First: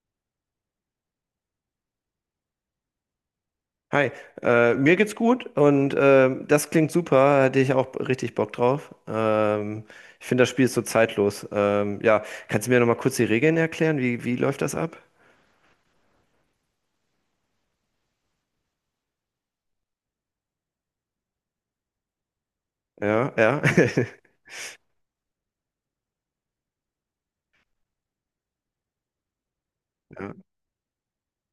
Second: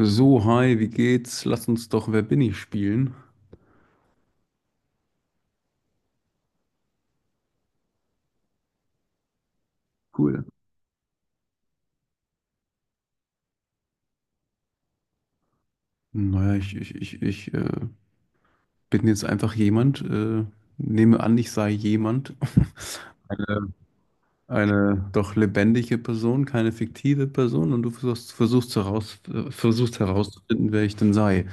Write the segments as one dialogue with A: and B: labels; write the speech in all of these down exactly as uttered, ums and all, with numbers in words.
A: So, hi, wie geht's? Lass uns doch Wer bin ich spielen.
B: Hi, äh, mir geht's gut und ähm, das klingt super, hätte ich auch richtig Bock drauf. Ähm, ich finde,
A: Cool.
B: das Spiel ist so zeitlos. Ähm, ja, kannst du mir nochmal kurz die Regeln erklären? Wie, wie läuft das ab?
A: Naja, ich, ich, ich, ich äh, bin jetzt einfach jemand, äh, nehme an, ich sei jemand.
B: Ja, ja.
A: Eine, eine doch lebendige Person, keine fiktive Person und du versuchst, versuchst, heraus, äh, versuchst
B: Ja.
A: herauszufinden, wer ich denn sei.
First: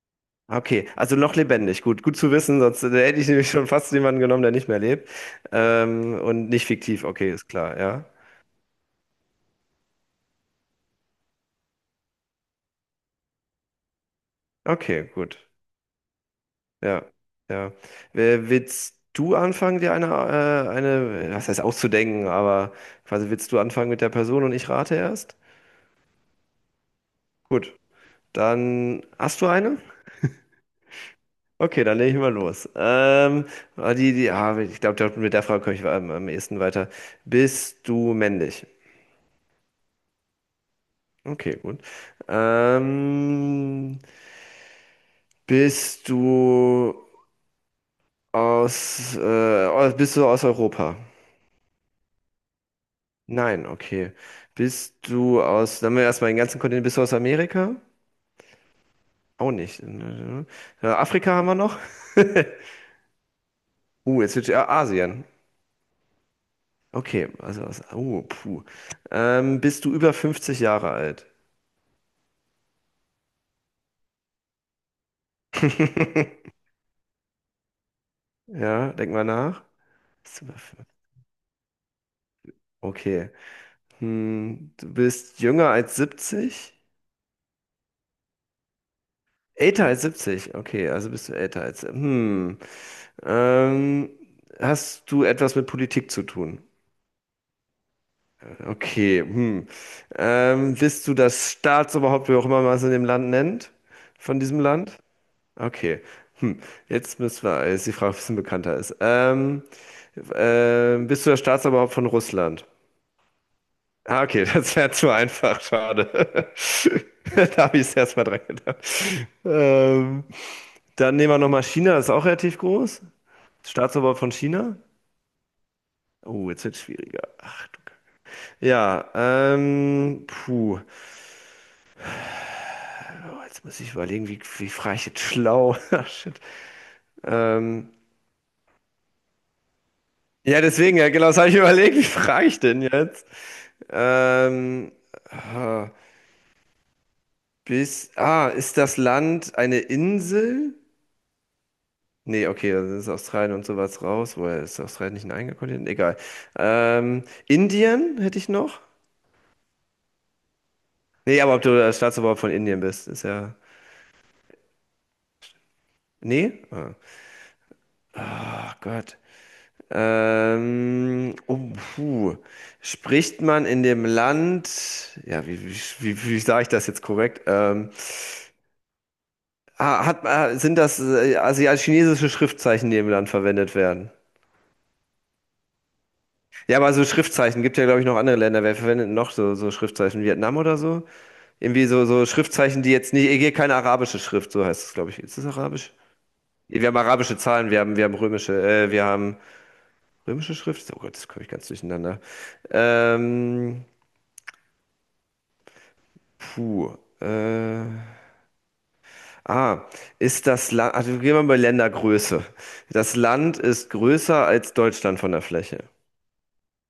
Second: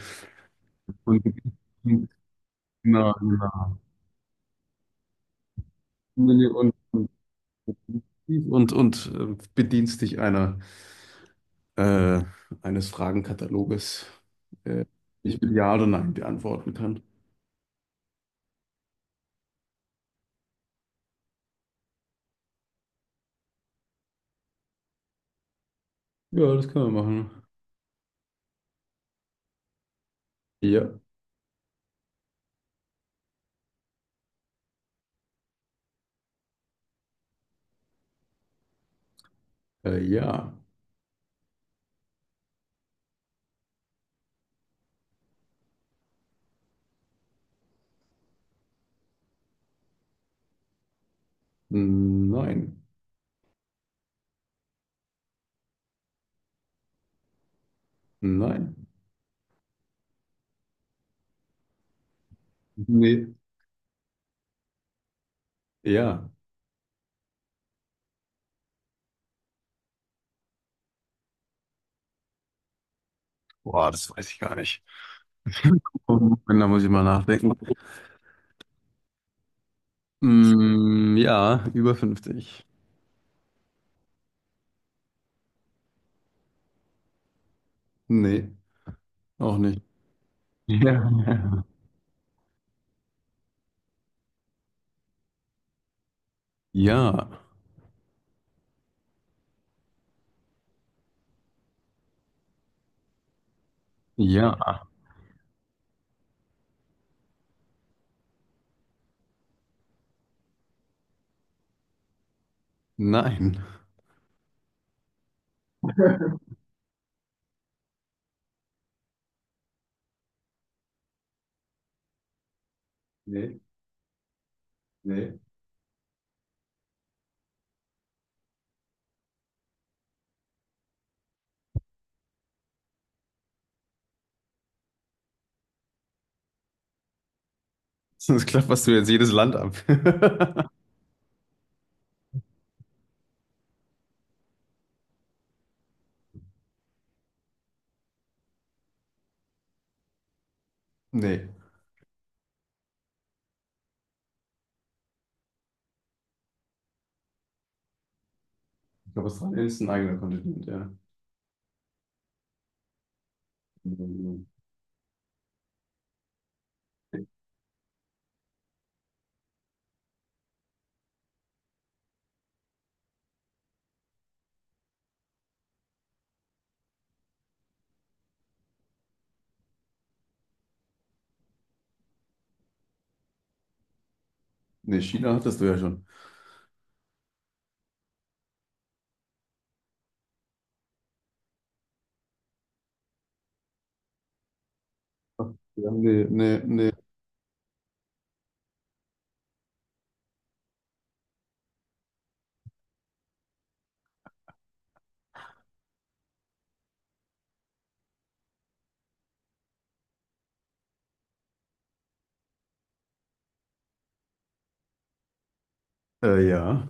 B: Okay, also
A: Und,
B: noch lebendig. Gut, gut zu wissen, sonst äh,
A: na,
B: hätte ich
A: na.
B: nämlich schon fast jemanden genommen, der nicht mehr lebt. Ähm,
A: Und,
B: und nicht fiktiv,
A: und,
B: okay, ist klar, ja.
A: und, und äh, bedienst dich einer äh, eines Fragenkataloges, äh,
B: Okay, gut.
A: ich mit Ja oder Nein beantworten kann.
B: Ja, ja. Wer- Willst du anfangen, dir eine, äh, eine, was heißt auszudenken, aber quasi willst du anfangen mit der Person und ich rate erst?
A: Ja, das können wir machen.
B: Gut, dann hast du eine?
A: Ja,
B: Okay, dann lege ich mal los. Ähm, ah, die, die, ah, ich glaube, mit der Frage komme ich am, am ehesten weiter. Bist du männlich?
A: äh, ja,
B: Okay, gut. Ähm, bist du aus, äh, Bist du aus Europa?
A: nein,
B: Nein, okay. Bist du aus, dann haben wir erstmal den ganzen Kontinent, bist du aus Amerika?
A: nein,
B: Auch nicht. Äh, Afrika haben wir noch?
A: nee,
B: Uh, jetzt wird ja Asien.
A: ja.
B: Okay, also aus, oh, puh. Ähm, bist du über fünfzig Jahre alt?
A: Boah, das weiß ich gar nicht. Da muss ich mal nachdenken.
B: Ja, denk mal nach. Bist du über fünfzig?
A: Mm, ja, über fünfzig.
B: Okay. Hm, du bist jünger als siebzig?
A: Nee, auch nicht.
B: Älter als siebzig. Okay, also bist du älter
A: Ja.
B: als. Hm. Ähm, Hast du etwas mit Politik zu tun?
A: Ja,
B: Okay, hm. Ähm, bist du das Staatsoberhaupt, wie auch immer man es in dem Land nennt? Von
A: ja,
B: diesem Land? Okay. Hm. Jetzt müssen wir, jetzt die Frage, ob es ein bisschen bekannter ist. Ähm, ähm, bist du das Staatsoberhaupt von Russland?
A: nein.
B: Ah, okay, das wäre zu einfach, schade. Da habe ich es erstmal dran gedacht. Ähm, Dann nehmen wir nochmal China, das ist auch relativ groß.
A: Nee,
B: Staatsoberhaupt von China?
A: nee.
B: Oh, jetzt wird es schwieriger. Ach, du. Ja, ähm, puh. Oh, jetzt muss ich überlegen, wie, wie frage ich jetzt schlau? Ah, Shit. Ähm,
A: Sonst klapperst du jetzt jedes Land ab.
B: ja, deswegen, ja, genau, das habe ich überlegt, wie frage ich denn jetzt? Ähm, ah, bis, ah, Ist das Land eine Insel?
A: Nee.
B: Nee, okay, dann ist Australien und sowas raus. Woher ist Australien nicht ein eigener Kontinent? Egal. Ähm, Indien hätte ich noch?
A: Ich glaube, Australien ist ein eigener Kontinent, ja.
B: Nee, aber ob du der Staatsoberhaupt von Indien bist, ist ja.
A: Ne,
B: Nee? Ah. Oh Gott. Ähm, oh, puh. Spricht man in dem Land, ja, wie, wie, wie, wie sage ich das jetzt korrekt? Ähm, ah, hat, ah, sind das äh, asiatisch-chinesische Schriftzeichen, die im Land verwendet werden?
A: China hattest du ja schon.
B: Ja, aber so Schriftzeichen gibt ja, glaube ich, noch andere Länder. Wer verwendet noch so, so Schriftzeichen? Vietnam oder so? Irgendwie so, so Schriftzeichen, die jetzt nicht, hier keine arabische Schrift, so heißt es, glaube ich. Ist das
A: Ja,
B: arabisch?
A: nee, nee,
B: Ja, Wir
A: nee.
B: haben arabische Zahlen, wir haben, wir haben römische, äh, wir haben römische Schrift. Oh Gott, das komme ich ganz durcheinander. Ähm, Puh. Äh, ah, Ist das Land, also gehen wir mal bei Ländergröße. Das Land ist größer als Deutschland von der Fläche.
A: Äh, ja.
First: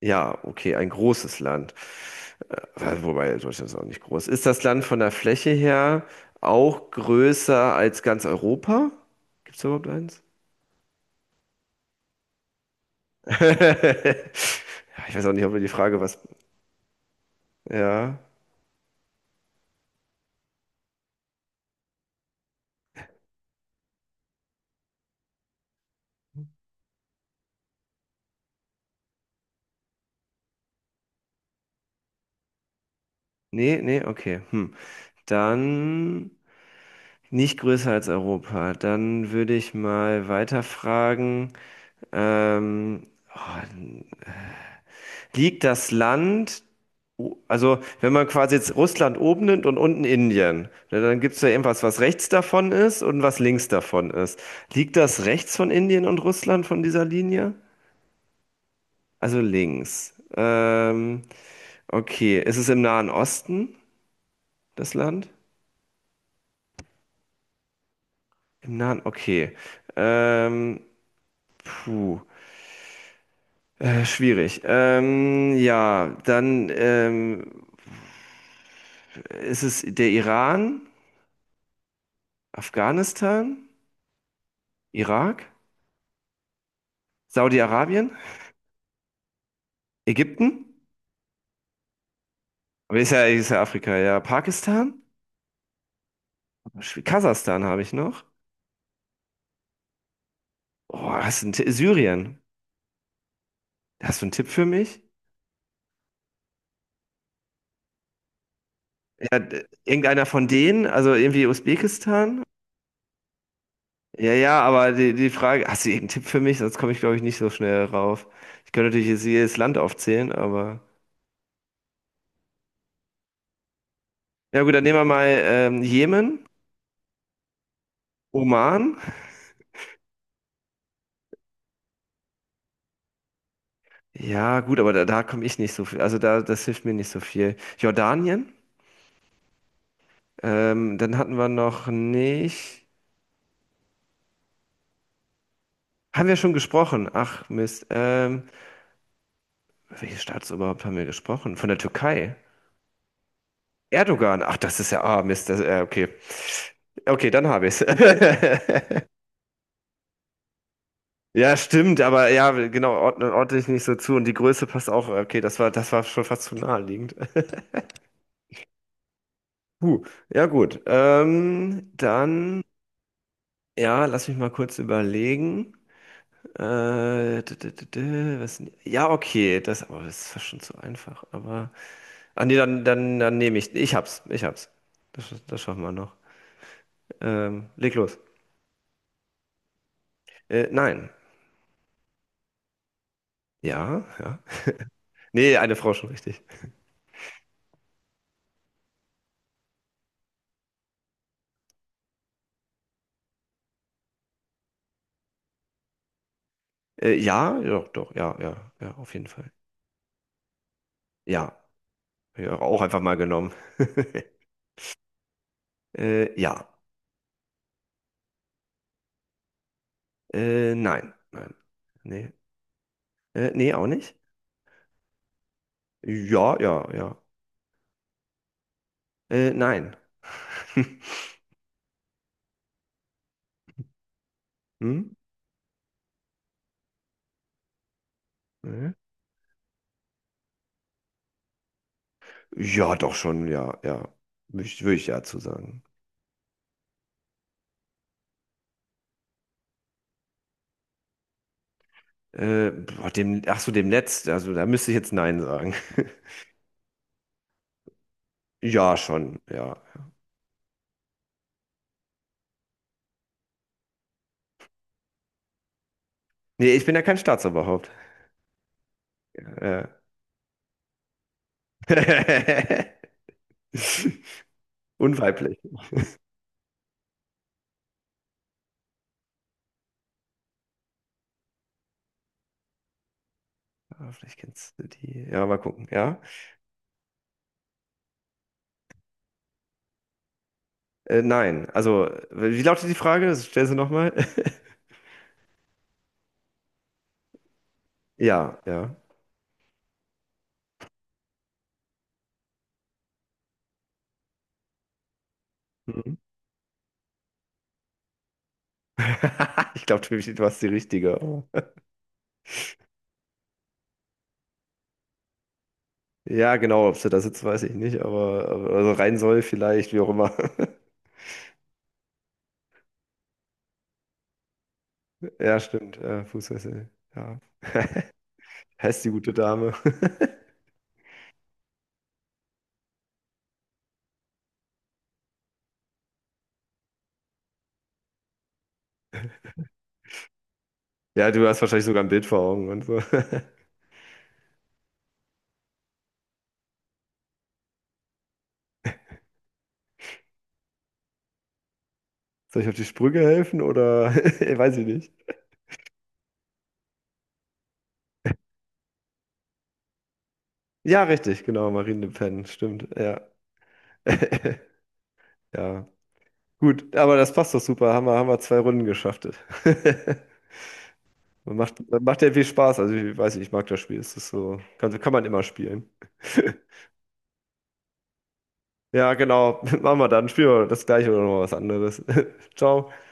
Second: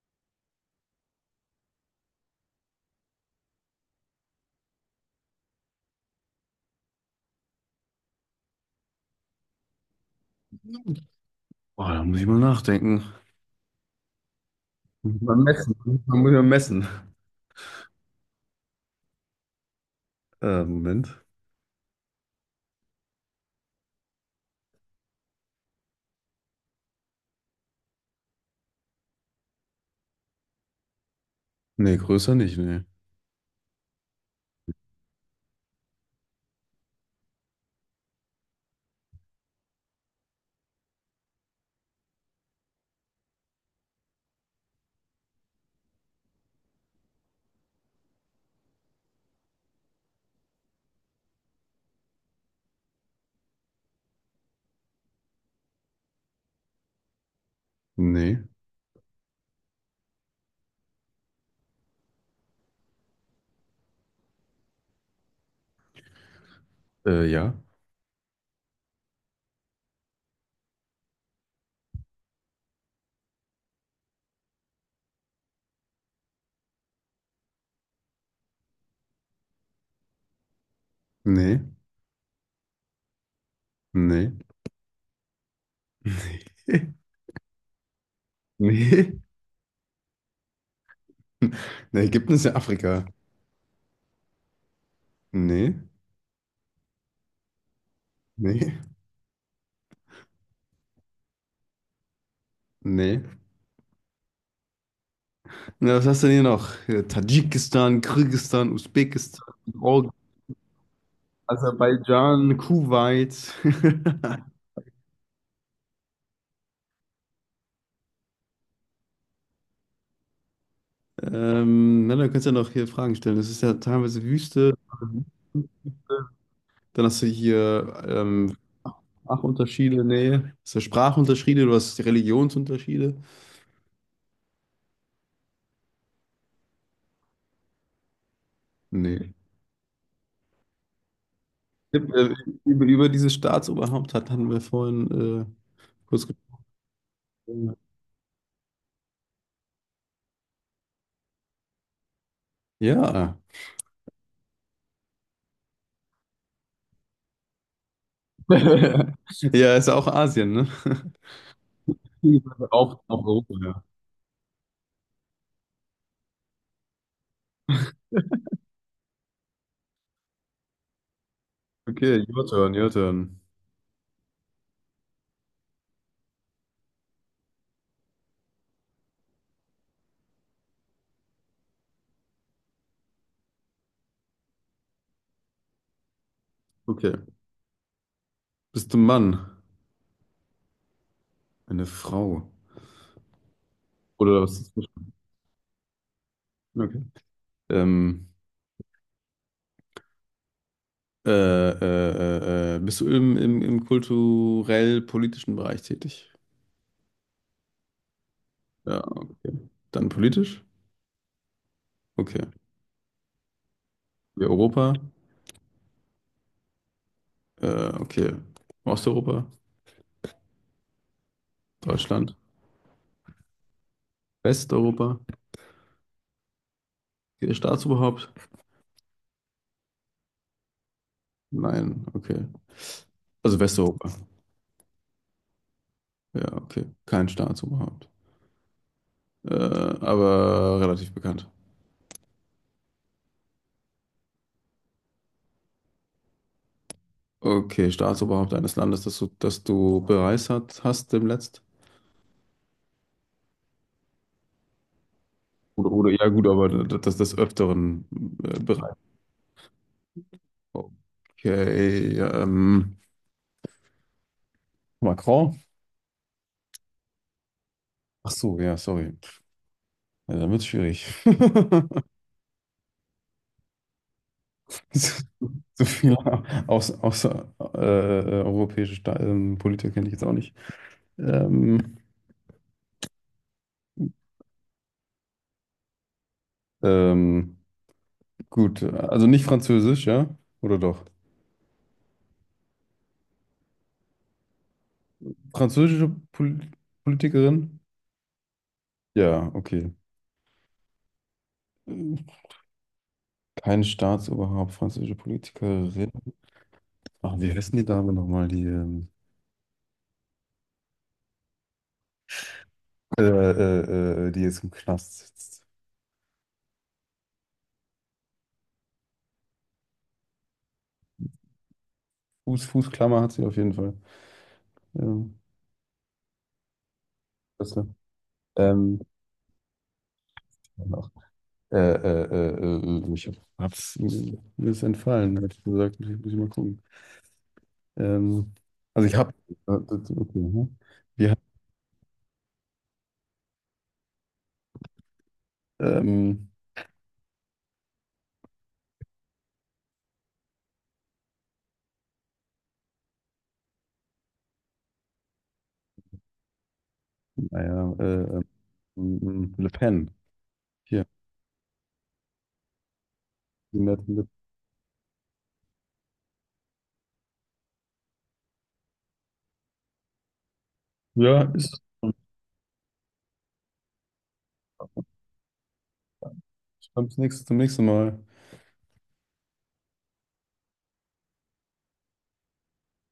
B: Ja, okay, ein großes Land. Äh, Wobei Deutschland ist auch nicht groß. Ist das Land von der Fläche her auch größer als ganz Europa? Gibt es überhaupt eins?
A: Boah, da muss ich mal nachdenken.
B: Ja, Ich
A: Muss ich
B: weiß auch
A: mal
B: nicht, ob wir die
A: messen.
B: Frage
A: Man
B: was.
A: muss ja messen.
B: Ja.
A: Äh, Moment. Nee, größer nicht, nee.
B: Nee, nee, okay. Hm. Dann nicht größer als Europa. Dann würde ich mal weiterfragen. Ähm, oh, Liegt das Land, o- also wenn man quasi jetzt Russland oben nimmt und unten Indien, ne, dann gibt es ja irgendwas, was rechts davon ist und was links davon ist. Liegt das rechts von Indien und Russland von dieser Linie?
A: Nee.
B: Also links. Ähm, okay, ist es im Nahen Osten, das Land?
A: Äh, ja.
B: Im Nahen, okay. Ähm, Puh. Äh, schwierig. Ähm, ja, dann ähm, ist es der Iran,
A: Nee.
B: Afghanistan,
A: Nee.
B: Irak, Saudi-Arabien,
A: Nee.
B: Ägypten,
A: Nee, Ägypten ist ja
B: aber
A: Afrika.
B: ist ja, ist ja Afrika, ja, Pakistan,
A: Nee.
B: Schw- Kasachstan habe ich noch.
A: Nee.
B: Oh, hast du einen Ti- Syrien?
A: Nee.
B: Hast du einen Tipp für mich?
A: Na, was hast du denn hier noch? Äh, Tadschikistan, Kirgisistan,
B: Ja,
A: Usbekistan,
B: d-
A: Org-
B: irgendeiner von denen, also irgendwie Usbekistan?
A: Aserbaidschan, Kuwait.
B: Ja, ja, aber die, die Frage, hast du irgendeinen Tipp für mich? Sonst komme ich, glaube ich, nicht so schnell rauf. Ich könnte natürlich jetzt jedes Land aufzählen, aber.
A: Ähm, na, dann kannst du ja noch hier Fragen stellen. Das ist ja teilweise
B: Ja
A: Wüste.
B: gut, dann nehmen wir mal ähm, Jemen,
A: Dann hast du hier ähm,
B: Oman.
A: Sprachunterschiede, nee. Hast du Sprachunterschiede, du hast Religionsunterschiede.
B: Ja gut, aber da, da komme ich nicht so viel. Also da, das hilft mir nicht so viel. Jordanien.
A: Nee.
B: Ähm, dann hatten wir noch
A: Über,
B: nicht.
A: über dieses Staatsoberhaupt hat, hatten wir vorhin äh, kurz
B: Haben wir schon gesprochen? Ach
A: gesprochen.
B: Mist. Ähm, welches Staatsoberhaupt haben wir gesprochen? Von der Türkei.
A: Ja.
B: Erdogan. Ach, das ist ja. Ah Mist. Das, äh, okay. Okay, dann habe ich es.
A: Ja, ist ja auch Asien, ne?
B: Ja, stimmt, aber ja, genau,
A: Auch, auch
B: ordne,
A: Europa,
B: ordne ich
A: ja.
B: nicht so zu. Und die Größe passt auch. Okay, das war, das war schon fast zu naheliegend. Puh, ja gut. Ähm,
A: Okay, your
B: dann,
A: turn, your turn.
B: ja, lass mich mal kurz überlegen. Äh, d- d- d- d- was, ja, okay, das, aber das ist fast schon zu einfach. Aber, ah nee, dann, dann, dann nehme ich, ich hab's, ich hab's. Das, sch- das schaffen wir noch.
A: Okay.
B: Ähm, leg los.
A: Bist du ein Mann?
B: Äh, nein.
A: Eine Frau.
B: Ja, ja.
A: Oder was ist das?
B: Nee, eine Frau schon richtig.
A: Okay. Ähm, Äh, äh, äh, äh, bist du im, im, im kulturell-politischen Bereich tätig?
B: Äh, ja, ja, doch, ja, ja, ja,
A: Ja,
B: auf jeden Fall.
A: okay. Dann politisch?
B: Ja,
A: Okay.
B: ja, auch einfach mal genommen.
A: Wir Europa?
B: Äh, ja.
A: Äh, okay. Osteuropa?
B: Äh, nein, nein. Nee.
A: Deutschland?
B: Äh, nee, auch nicht.
A: Westeuropa?
B: Ja, ja, ja.
A: Okay, Staatsoberhaupt?
B: Äh, nein.
A: Nein, okay. Also Westeuropa.
B: Hm?
A: Ja, okay. Kein Staatsoberhaupt.
B: Nee.
A: Äh, aber relativ bekannt.
B: Ja, doch schon, ja, ja. Würde ich, würd ich ja zu sagen.
A: Okay, Staatsoberhaupt eines Landes, das du, das du bereist hat, hast demnächst?
B: Äh, boah, dem, ach so, dem Netz, also da müsste ich jetzt Nein sagen.
A: Oder, oder ja, gut, aber das, das des Öfteren äh, bereist.
B: Ja, schon, ja.
A: Okay, ähm, Macron?
B: Nee, ich bin ja kein Staatsoberhaupt.
A: Ach so, ja, sorry.
B: Äh.
A: Ja, dann wird's schwierig.
B: Unweiblich.
A: So viele aus, außer, äh, europäische Sta ähm, Politiker kenne ich jetzt auch nicht. Ähm,
B: Ah, vielleicht kennst du die. Ja, mal gucken, ja.
A: ähm, gut, also nicht französisch, ja? Oder doch?
B: Äh, nein, also, wie lautet die Frage? Stell sie nochmal.
A: Französische Pol Politikerin?
B: Ja, ja.
A: Ja, okay. Kein Staatsoberhaupt, französische Politikerin.
B: Mhm.
A: Ach, wie heißen die Dame nochmal, die, ähm,
B: Ich glaube, du hast die richtige. Oh.
A: äh, äh, äh, die jetzt im Knast sitzt?
B: Ja, genau, ob sie da sitzt, weiß ich nicht, aber, aber also rein soll vielleicht, wie auch immer.
A: Fuß, Fußklammer hat sie auf jeden Fall. Ja,
B: Ja, stimmt, äh, Fußfessel. Ja.
A: klasse. Ähm,
B: Heißt die gute Dame.
A: noch. Äh, äh, äh, äh, ich hab's, mir ist entfallen, hätte ich gesagt. Muss ich, muss ich mal gucken. Ähm, also ich hab, äh, das- okay, hm. Wir
B: Ja,
A: haben,
B: du hast wahrscheinlich sogar ein Bild vor Augen und so.
A: ähm,
B: Soll ich auf die Sprünge helfen oder weiß ich nicht.
A: naja, äh, äh, m- m- Le Pen.
B: Ja,
A: Hier.
B: richtig, genau, Marine Le Pen, stimmt, ja.
A: Die nette Le-
B: Ja, gut, aber das passt doch super. Haben wir, haben wir zwei Runden geschafft.
A: Ja,
B: Macht,
A: ist.
B: macht ja viel Spaß. Also ich weiß nicht, ich mag das Spiel. Es ist so, kann, kann man immer spielen.
A: Bis zum nächsten, zum nächsten Mal.
B: Ja, genau. Machen wir dann. Spielen wir das gleiche oder noch was anderes. Ciao.